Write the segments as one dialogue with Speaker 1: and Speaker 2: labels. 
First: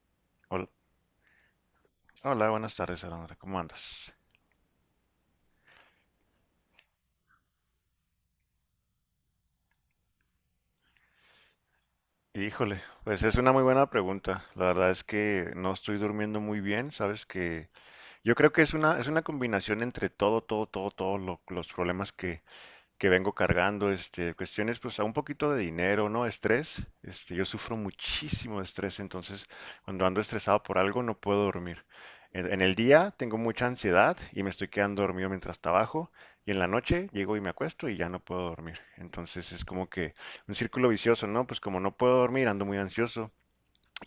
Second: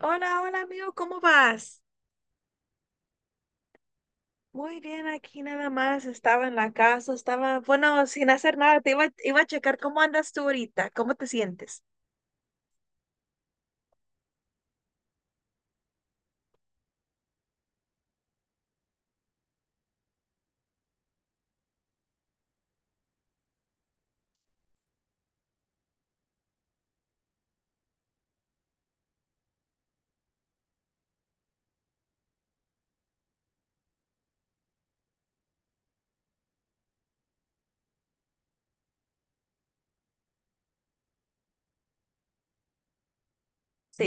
Speaker 1: Hola, hola
Speaker 2: Hol-
Speaker 1: amigo, ¿cómo vas?
Speaker 2: Hola, buenas tardes, Alondra. ¿Cómo andas?
Speaker 1: Muy bien, aquí nada más, estaba en la casa, estaba, bueno, sin hacer nada, iba a checar cómo andas tú ahorita, cómo te sientes.
Speaker 2: Híjole, pues es una muy buena pregunta. La verdad es que no estoy durmiendo muy bien, sabes que yo creo que es una combinación entre todos los problemas que vengo cargando, cuestiones, pues, a un poquito de dinero, ¿no? Estrés, yo sufro muchísimo de estrés. Entonces, cuando ando estresado por algo, no puedo dormir. En el día tengo mucha ansiedad y me estoy quedando dormido mientras trabajo, y en la noche llego y me acuesto y ya no puedo dormir. Entonces, es como que un círculo vicioso, ¿no? Pues, como no puedo dormir, ando muy ansioso,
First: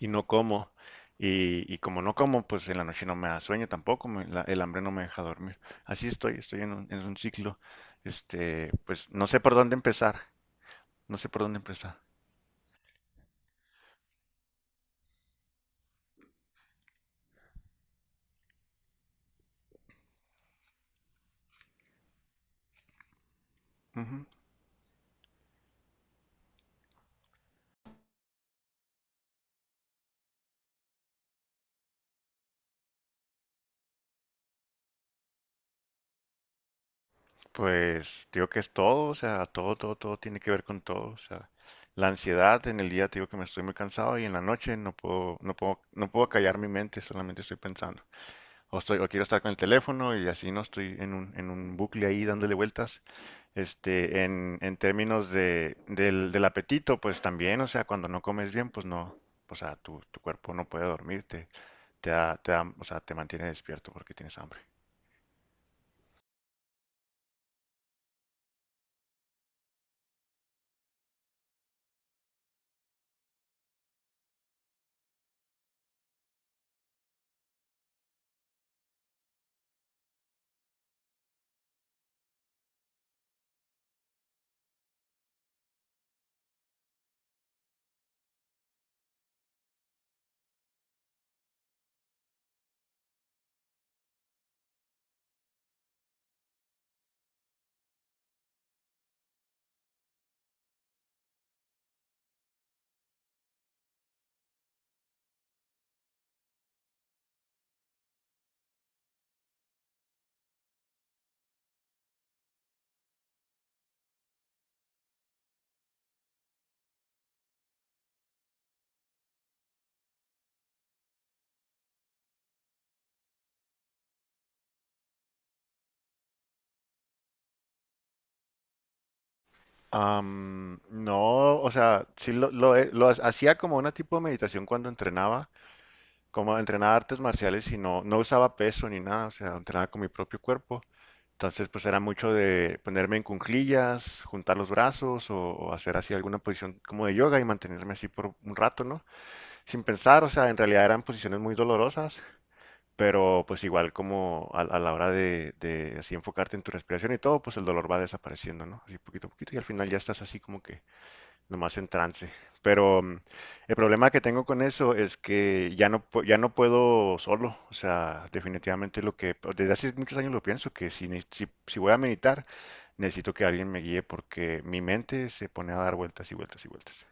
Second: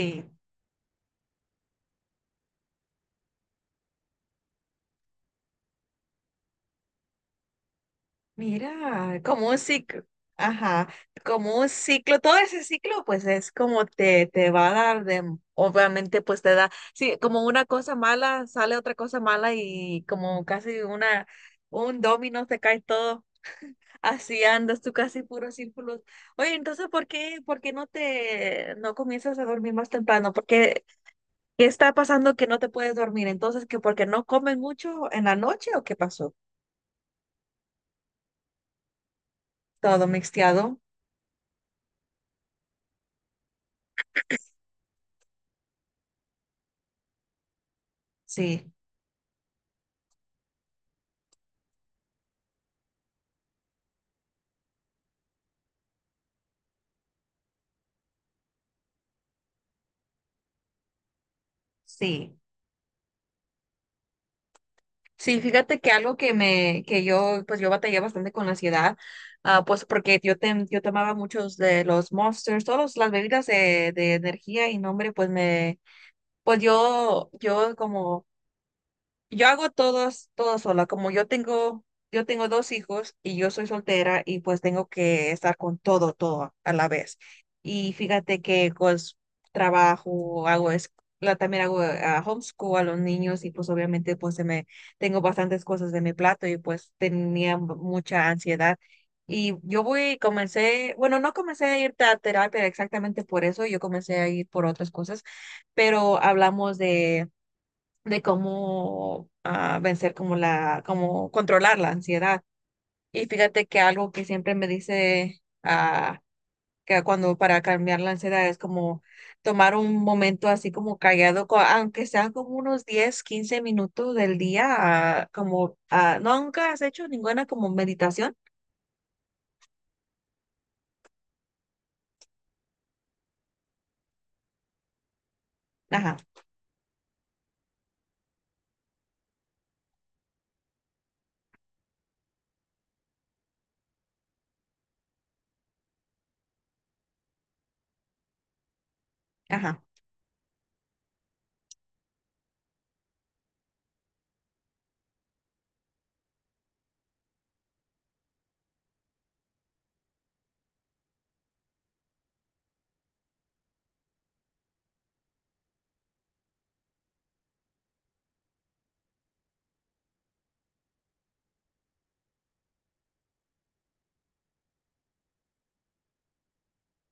Speaker 2: y no como. Y como no como, pues en la noche no me da sueño tampoco, el hambre no me deja dormir. Así estoy en un ciclo. Pues
Speaker 1: Mira,
Speaker 2: no sé
Speaker 1: como
Speaker 2: por
Speaker 1: un
Speaker 2: dónde
Speaker 1: ciclo,
Speaker 2: empezar,
Speaker 1: ajá,
Speaker 2: no sé por dónde
Speaker 1: como un
Speaker 2: empezar.
Speaker 1: ciclo, todo ese ciclo pues es como te va a dar de, obviamente pues te da, sí, como una cosa mala sale otra cosa mala y como casi una, un dominó te cae todo,
Speaker 2: Ujú.
Speaker 1: así andas tú casi puro círculos. Oye, entonces, ¿ por qué no comienzas a dormir más temprano? Porque, ¿ qué está pasando que no te puedes dormir? Entonces, ¿que porque no comen mucho en la noche o qué pasó?
Speaker 2: Pues digo que es todo, o sea,
Speaker 1: Todo
Speaker 2: todo tiene que ver
Speaker 1: mixteado,
Speaker 2: con todo. O sea, la ansiedad en el día te digo que me estoy muy cansado y en la noche no puedo callar mi mente, solamente estoy pensando.
Speaker 1: sí,
Speaker 2: O quiero estar con el teléfono y así no estoy en un bucle ahí dándole vueltas. En términos del apetito, pues también, o sea, cuando no comes bien, pues no, o sea, tu cuerpo no puede dormirte,
Speaker 1: sí.
Speaker 2: o sea, te mantiene despierto porque tienes hambre.
Speaker 1: Sí, fíjate que algo que yo, pues yo batallé bastante con la ansiedad, ah, pues porque yo tomaba muchos de los Monsters, todas las bebidas de energía y nombre, pues yo como yo hago todo sola. Yo tengo dos hijos y yo soy soltera y pues tengo que estar con todo, todo a la vez. Y fíjate que pues trabajo, hago es, la, también hago homeschool a los niños y pues obviamente tengo bastantes cosas de mi plato y pues tenía mucha ansiedad. Comencé, bueno, no comencé a ir a terapia exactamente por eso, yo comencé a ir por otras cosas, pero hablamos de cómo vencer cómo controlar la ansiedad. Y fíjate que algo que siempre me dice que cuando para cambiar la ansiedad es como tomar un momento así como callado, aunque sea como unos 10 15 minutos del día, ¿no, nunca has hecho ninguna como meditación?
Speaker 2: No, o sea, sí lo, he- lo ha- hacía como una tipo de meditación cuando entrenaba,
Speaker 1: Ajá,
Speaker 2: como entrenaba artes marciales y no usaba peso ni nada, o sea, entrenaba con mi propio cuerpo. Entonces, pues era mucho de ponerme en cuclillas, juntar los brazos o hacer así alguna posición como de yoga y mantenerme así por un rato, ¿no?
Speaker 1: ajá.
Speaker 2: Sin pensar, o sea, en realidad eran posiciones muy dolorosas, pero pues igual como a la hora de así enfocarte en tu respiración y todo, pues el dolor va desapareciendo, ¿no? Así poquito a poquito y al final ya estás así como que nomás en trance. Pero el problema que tengo con eso es que ya no, ya no puedo solo. O sea, definitivamente lo que, pues, desde hace muchos años lo pienso, que si voy a meditar, necesito que alguien me guíe porque mi mente se pone a dar vueltas y vueltas y vueltas.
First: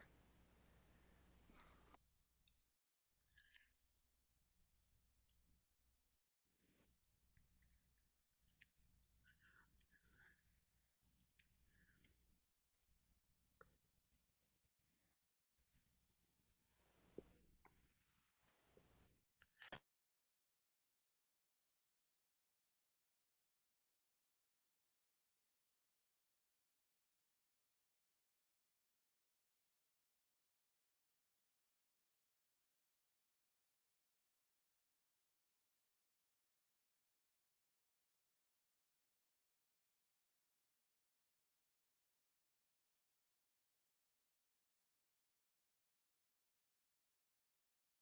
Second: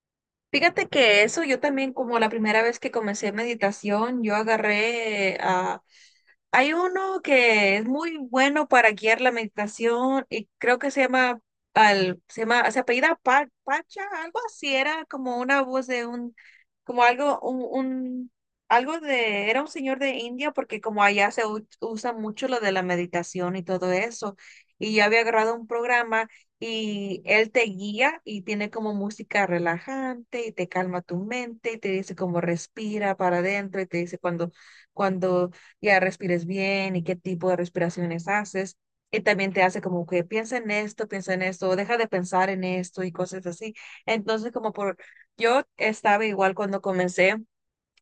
Speaker 1: Fíjate que eso yo también, como la primera vez que comencé meditación, yo agarré a... Hay uno que es muy bueno para guiar la meditación y creo que se llama, se apellida Pacha, algo así, era como una voz de un, como algo, un- algo de, era un señor de India porque como allá se usa mucho lo de la meditación y todo eso. Y yo había agarrado un programa y él te guía y tiene como música relajante y te calma tu mente y te dice como respira para adentro y te dice cuando ya respires bien y qué tipo de respiraciones haces. Y también te hace como que piensa en esto, o deja de pensar en esto y cosas así. Entonces, yo estaba igual cuando comencé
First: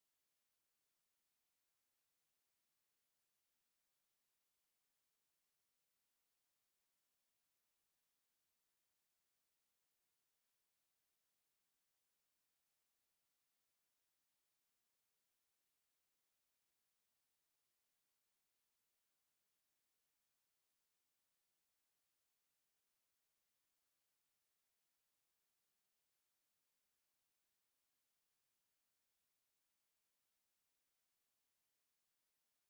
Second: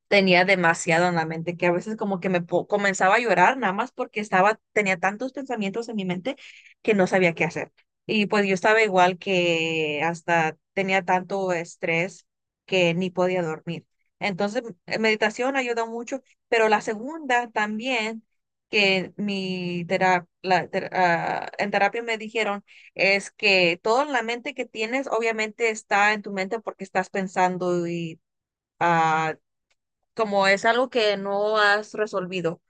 Speaker 1: tenía demasiado en la mente, que a veces como que comenzaba a llorar nada más porque estaba, tenía tantos pensamientos en mi mente que no sabía qué hacer. Y pues yo estaba igual que hasta tenía tanto estrés que ni podía dormir. Entonces, meditación ayuda mucho, pero la segunda también, que mi tera- la ter- ah, en terapia me dijeron, es que todo en la mente que tienes obviamente está en tu mente porque estás pensando y... ah, como es algo que no has resolvido.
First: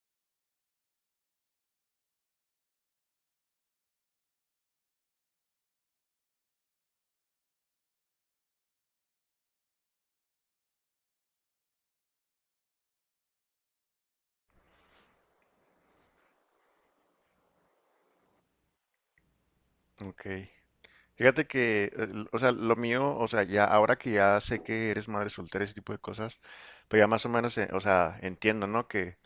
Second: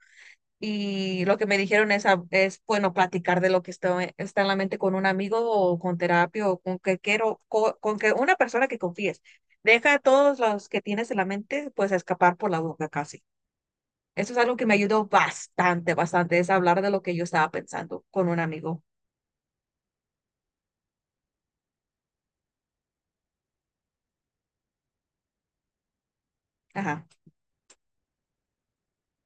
Speaker 1: Y lo que me dijeron es, es bueno, platicar de lo que está en la mente con un amigo o con terapia o con que una persona que confíes. Deja a todos los que tienes en la mente, pues, escapar por la boca casi. Eso es algo que me ayudó bastante, bastante, es hablar de lo que yo estaba pensando con un amigo.
Speaker 2: Ok. Fíjate que, o sea, lo mío, o sea, ya ahora que ya sé que eres madre soltera, ese tipo de cosas, pues ya
Speaker 1: Ajá,
Speaker 2: más o menos, o sea, entiendo, ¿no?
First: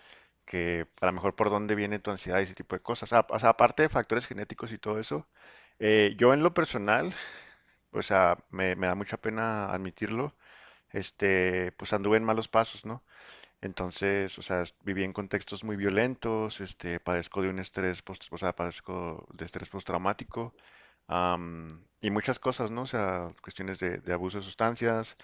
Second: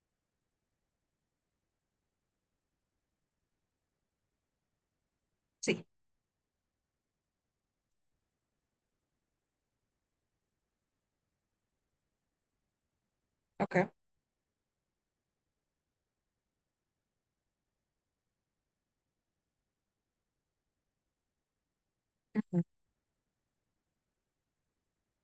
Speaker 2: Que a lo mejor por dónde viene tu ansiedad y ese tipo de cosas. O sea, aparte de factores genéticos y todo eso,
Speaker 1: sí,
Speaker 2: yo en lo personal, o sea, me da mucha pena admitirlo, pues anduve en malos pasos, ¿no?
Speaker 1: ok.
Speaker 2: Entonces, o sea, viví en contextos muy violentos. Este, padezco de un estrés, post, o sea, padezco de estrés postraumático, am, y muchas
Speaker 1: Ujú,
Speaker 2: cosas, ¿no? O sea, cuestiones de abuso de sustancias,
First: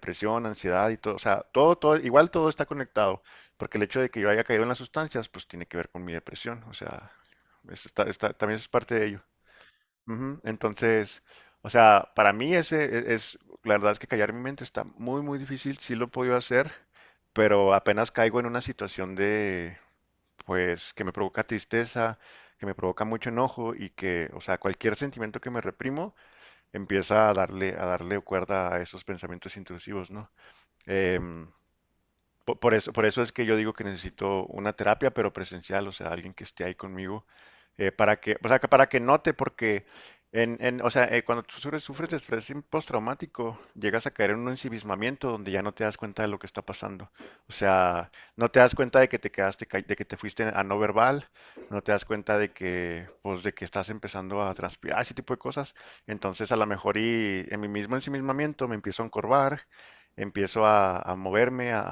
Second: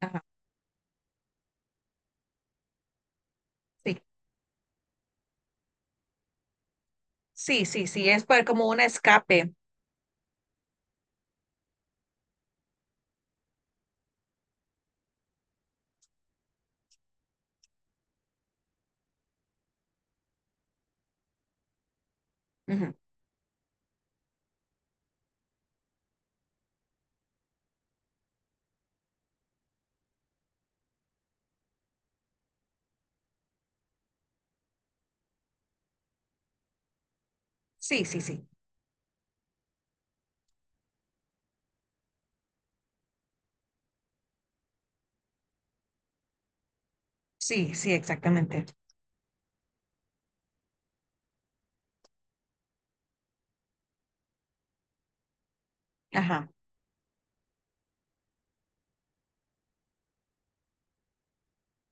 Speaker 1: ajá,
Speaker 2: ansiedad y todo. O sea, todo, igual todo está conectado, porque el
Speaker 1: sí,
Speaker 2: hecho de que yo haya caído en las sustancias, pues tiene que ver con mi depresión. O sea,
Speaker 1: sí, sí, sí, es
Speaker 2: también
Speaker 1: como
Speaker 2: es
Speaker 1: un
Speaker 2: parte de ello.
Speaker 1: escape.
Speaker 2: Ujú, entonces, o sea, para mí ese es, la verdad es que callar mi mente está muy, muy difícil. Sí lo he podido hacer, pero apenas caigo en una situación de, pues, que me provoca tristeza, que me
Speaker 1: Ujú,
Speaker 2: provoca mucho enojo y que, o sea, cualquier sentimiento que me reprimo empieza a darle cuerda a esos pensamientos intrusivos, ¿no? Em, por eso es que yo digo que necesito una terapia, pero presencial. O sea, alguien que esté ahí conmigo,
Speaker 1: sí, sí,
Speaker 2: para que,
Speaker 1: sí,
Speaker 2: o sea, para que note, porque o sea, cuando tú sufres, sufres de estrés postraumático, llegas a caer en un ensimismamiento donde ya no te das cuenta de lo que está pasando. O
Speaker 1: sí, sí,
Speaker 2: sea, no te
Speaker 1: exactamente.
Speaker 2: das cuenta de que te quedaste, de que te fuiste a no verbal, no te das cuenta de que, pues, de que estás empezando a transpirar, ese tipo de cosas.
Speaker 1: Ajá,
Speaker 2: Entonces, a lo mejor y en mi mismo ensimismamiento me empiezo a encorvar, empiezo a, moverme, a,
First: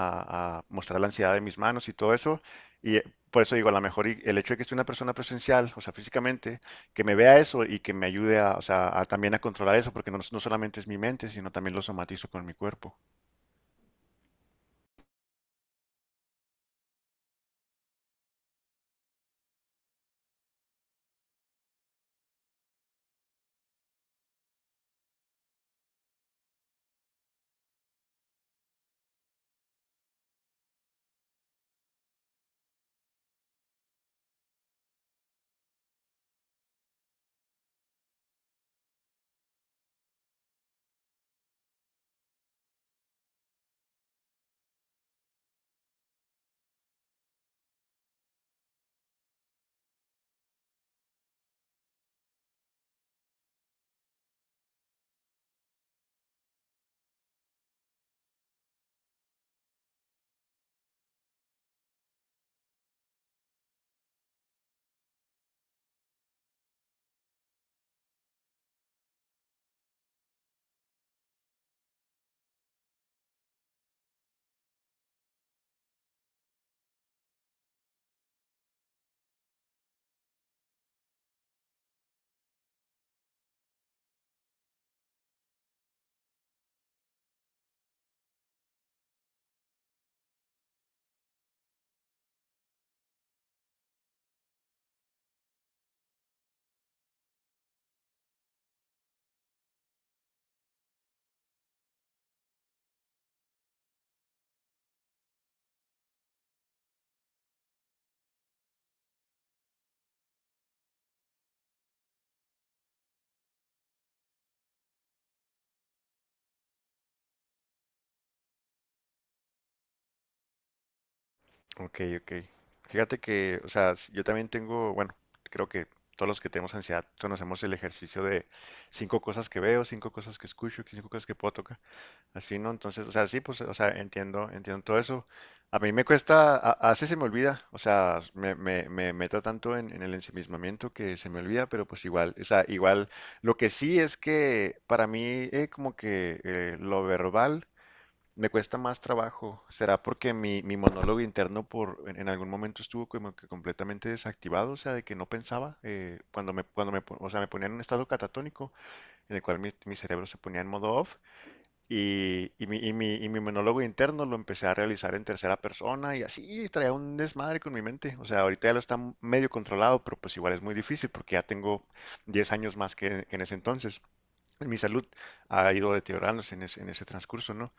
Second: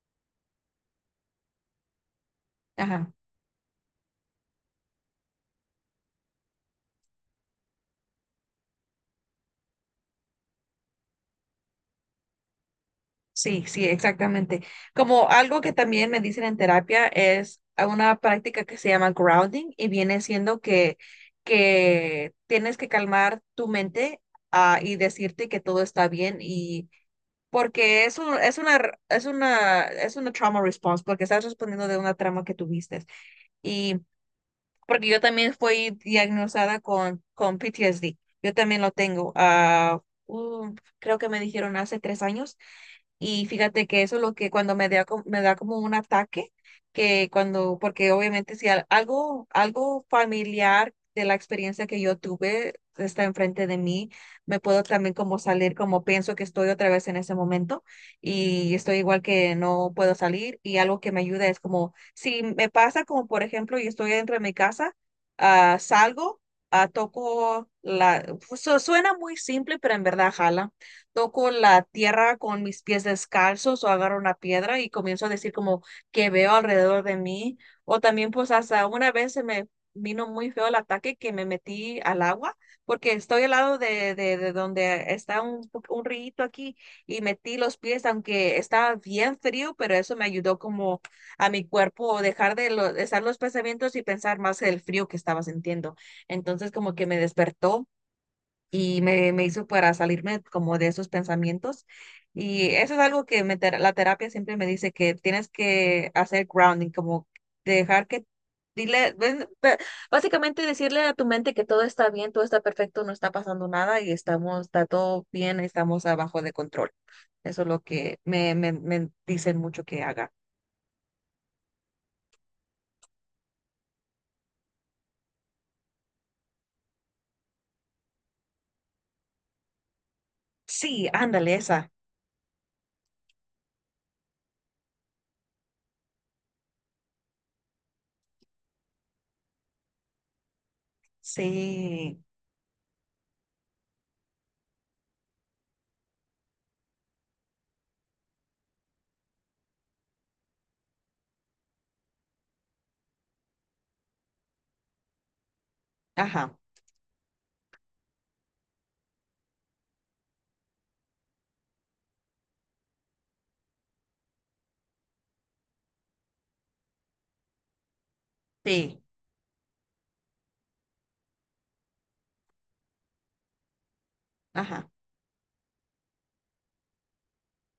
Speaker 2: a- mostrar la ansiedad de mis manos y todo eso. Y
Speaker 1: ajá.
Speaker 2: por eso digo, a lo mejor el hecho de que esté una persona presencial, o sea, físicamente, que me vea eso y que me ayude a, o sea, a también a controlar eso, porque no, no solamente es mi mente, sino también lo somatizo con mi cuerpo.
Speaker 1: Sí, sí, exactamente. Como algo que también me dicen en terapia es a una práctica que se llama grounding y viene siendo que tienes que calmar tu mente y decirte que todo está bien y porque es un- es una, es una, es una trauma response porque estás respondiendo de una trauma que tuviste porque yo también fui diagnosticada con PTSD. Yo también lo tengo. Creo que me dijeron hace 3 años. Y fíjate que eso es lo que cuando me da, me da como un ataque, porque obviamente si al- algo, algo familiar de la experiencia que yo tuve está enfrente de mí, me puedo también como salir como pienso que estoy otra vez en ese momento y estoy igual que no puedo salir y algo que me ayuda es como si me pasa como por ejemplo, y estoy dentro de mi casa, salgo, toco la, pues, suena muy simple, pero en verdad jala. Toco la tierra con mis pies descalzos o agarro una piedra y comienzo a decir como que veo alrededor de mí. O también pues hasta una vez se me vino muy feo el ataque que me metí al agua porque estoy al lado de donde está un rito aquí y metí los pies, aunque estaba bien frío, pero eso me ayudó como a mi cuerpo dejar de estar los pensamientos y pensar más el frío que estaba sintiendo. Entonces como que me despertó y me hizo para salirme como de esos pensamientos. Y eso es algo que la terapia siempre me dice que tienes que hacer grounding, como dejar que, dile, ven, pe- básicamente decirle a tu mente que todo está bien, todo está perfecto, no está pasando nada y estamos, está todo bien, estamos abajo de control. Eso es lo que me dicen mucho que haga.
Speaker 2: Ok, ok. Fíjate que, o sea, yo también tengo, bueno, creo que todos los que tenemos ansiedad conocemos el ejercicio de cinco cosas que veo, cinco cosas que escucho,
Speaker 1: Sí,
Speaker 2: cinco cosas que puedo
Speaker 1: ándale,
Speaker 2: tocar.
Speaker 1: esa.
Speaker 2: Así, ¿no? Entonces, o sea, sí, pues, o sea, entiendo, entiendo todo eso. A mí me cuesta, a veces se me olvida, o sea, me meto tanto en el ensimismamiento que se me olvida, pero pues
Speaker 1: Sí,
Speaker 2: igual, o sea, igual, lo que sí es que para mí como que lo verbal me cuesta más trabajo. ¿Será porque mi monólogo interno en algún momento estuvo como que completamente desactivado, o sea, de que no pensaba,
Speaker 1: ajá,
Speaker 2: o sea, me ponía en un estado catatónico, en el cual mi cerebro se ponía en modo off? Y mi monólogo interno lo empecé a realizar en tercera persona y así traía un desmadre con mi mente. O sea, ahorita ya lo está
Speaker 1: sí,
Speaker 2: medio controlado, pero pues igual es muy difícil porque ya tengo 10 años más que en ese entonces mi
Speaker 1: ajá,
Speaker 2: salud ha ido deteriorándose en ese transcurso, ¿no?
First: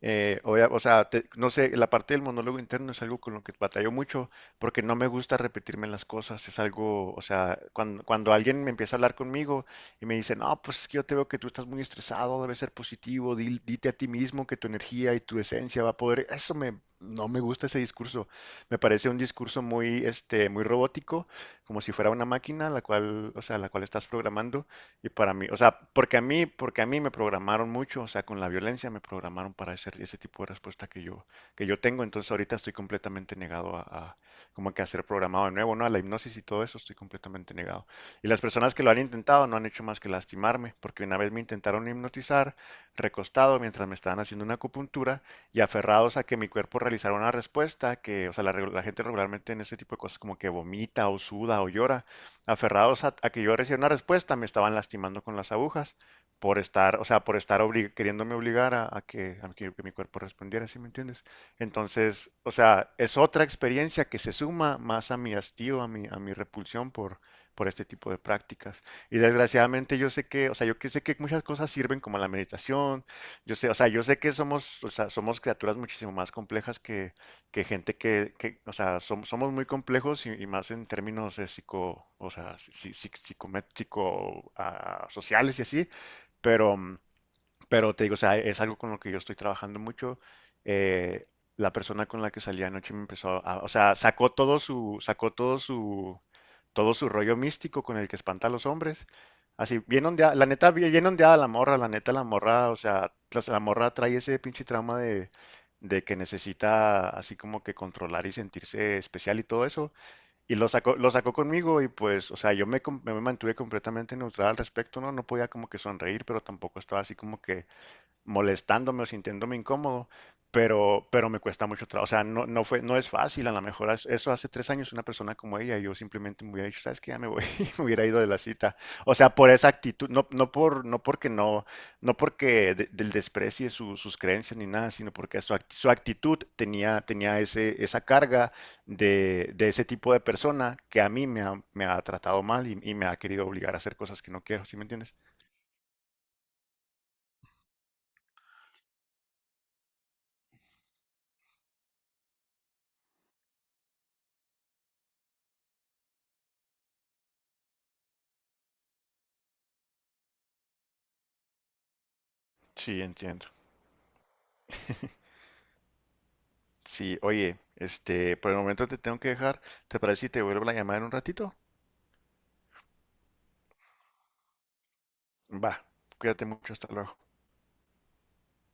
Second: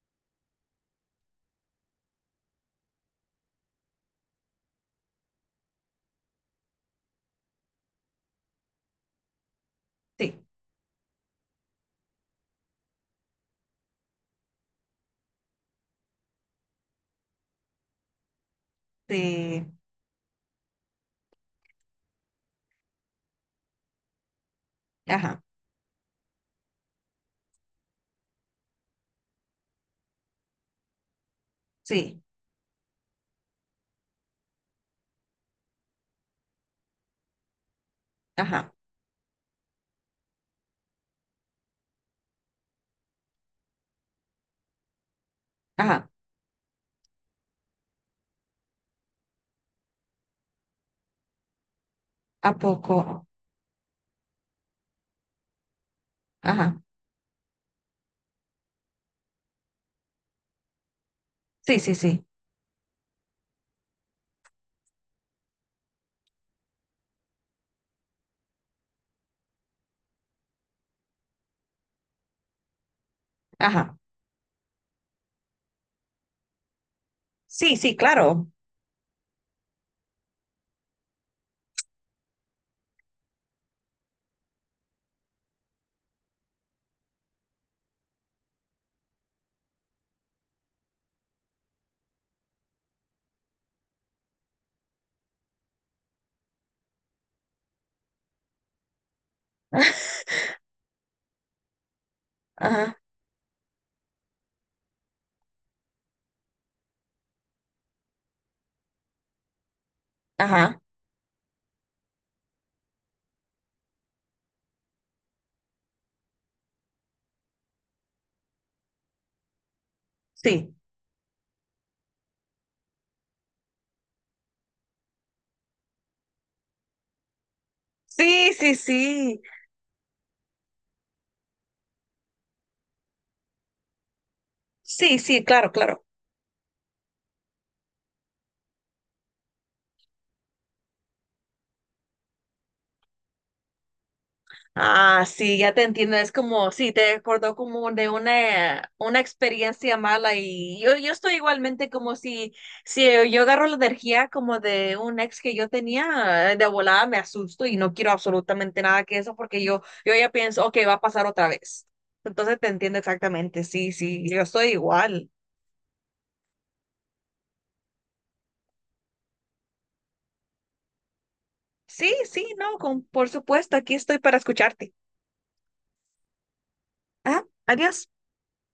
Speaker 2: O sea, no sé, la parte del monólogo interno es algo con lo que batallo mucho porque no me gusta repetirme las cosas. Es algo, o sea, cuando, cuando alguien me empieza a hablar conmigo y me dice,
Speaker 1: sí,
Speaker 2: no, pues es que yo te veo que tú estás muy estresado, debes ser positivo, dite a ti mismo que tu energía y tu esencia va a poder, eso me, no me gusta ese discurso, me parece un discurso
Speaker 1: sí,
Speaker 2: muy, muy robótico, como si fuera una máquina, la cual, o sea, la cual estás programando. Y para
Speaker 1: ajá,
Speaker 2: mí, o sea, porque a mí me programaron mucho, o sea, con la violencia me programaron para ese tipo de respuesta que yo tengo.
Speaker 1: sí,
Speaker 2: Entonces ahorita estoy completamente negado a como que a ser programado de nuevo, ¿no? A la hipnosis y todo eso estoy completamente negado. Y las
Speaker 1: ajá,
Speaker 2: personas que lo han intentado no han hecho más que lastimarme, porque una vez me intentaron hipnotizar, recostado, mientras me estaban haciendo una acupuntura, y
Speaker 1: ajá,
Speaker 2: aferrados a que mi cuerpo realizara una respuesta que, o sea, la gente regularmente en ese tipo de cosas como que vomita o suda o llora,
Speaker 1: ¿a
Speaker 2: aferrados a,
Speaker 1: poco?
Speaker 2: a que yo recibiera una respuesta, me estaban lastimando con las agujas por
Speaker 1: Ajá,
Speaker 2: estar, o sea, queriéndome obligar a que mi cuerpo respondiera, ¿sí me entiendes?
Speaker 1: sí, sí, sí,
Speaker 2: Entonces, o sea, es otra experiencia que se suma más a mi hastío, a mi repulsión por este tipo de prácticas. Y desgraciadamente yo sé que, o sea, yo que sé que muchas cosas sirven como la meditación, yo sé, o sea,
Speaker 1: ajá,
Speaker 2: yo sé que somos, o sea, somos criaturas muchísimo más complejas que
Speaker 1: sí, sí,
Speaker 2: gente
Speaker 1: claro,
Speaker 2: o sea, somos muy complejos y más en términos de psico, o sea, psicométrico, sociales y así, pero pero te digo, o sea, es algo con lo que yo estoy trabajando mucho. Eh, la persona con la que salí anoche o sea, sacó todo su rollo místico con el que espanta a los hombres. Así, bien ondeada, la neta, bien bien ondeada la morra, la neta, la morra, o
Speaker 1: ajá,
Speaker 2: sea, la morra trae ese pinche trauma de que necesita así como que controlar y sentirse especial y todo eso. Y
Speaker 1: ajá,
Speaker 2: lo sacó conmigo y pues, o sea, yo me mantuve completamente neutral al respecto, ¿no? No podía como que sonreír, pero tampoco estaba así como que molestándome o sintiéndome incómodo,
Speaker 1: sí,
Speaker 2: pero me cuesta mucho trabajo. O sea, no, no es fácil. A lo mejor eso hace 3 años una persona como ella, yo simplemente me hubiera dicho, ¿sabes qué? Ya me voy, y me hubiera ido de la
Speaker 1: sí, sí,
Speaker 2: cita. O sea,
Speaker 1: sí,
Speaker 2: por esa actitud, no, no por, no porque no, no porque del desprecie sus creencias ni nada, sino
Speaker 1: sí,
Speaker 2: porque
Speaker 1: sí, claro,
Speaker 2: su
Speaker 1: claro.
Speaker 2: actitud tenía ese, esa carga de ese tipo de persona que a mí me ha tratado mal y me ha querido obligar a hacer cosas que no quiero, ¿sí me entiendes?
Speaker 1: Ah, sí, ya te entiendo. Es como, sí, te recordó como de una experiencia mala y yo estoy igualmente como si yo agarro la energía como de un ex que yo tenía, de volada me asusto y no quiero absolutamente nada que eso porque yo ya pienso, ok, va a pasar otra vez. Entonces te entiendo
Speaker 2: Sí, entiendo.
Speaker 1: exactamente, sí, sí, yo estoy igual.
Speaker 2: Sí, oye, por el momento te tengo que dejar. ¿Te parece si te vuelvo la llamada en un ratito?
Speaker 1: Sí, sí, no, con, por supuesto, aquí estoy para escucharte.
Speaker 2: Va, cuídate mucho, hasta luego.
Speaker 1: Ah, adiós.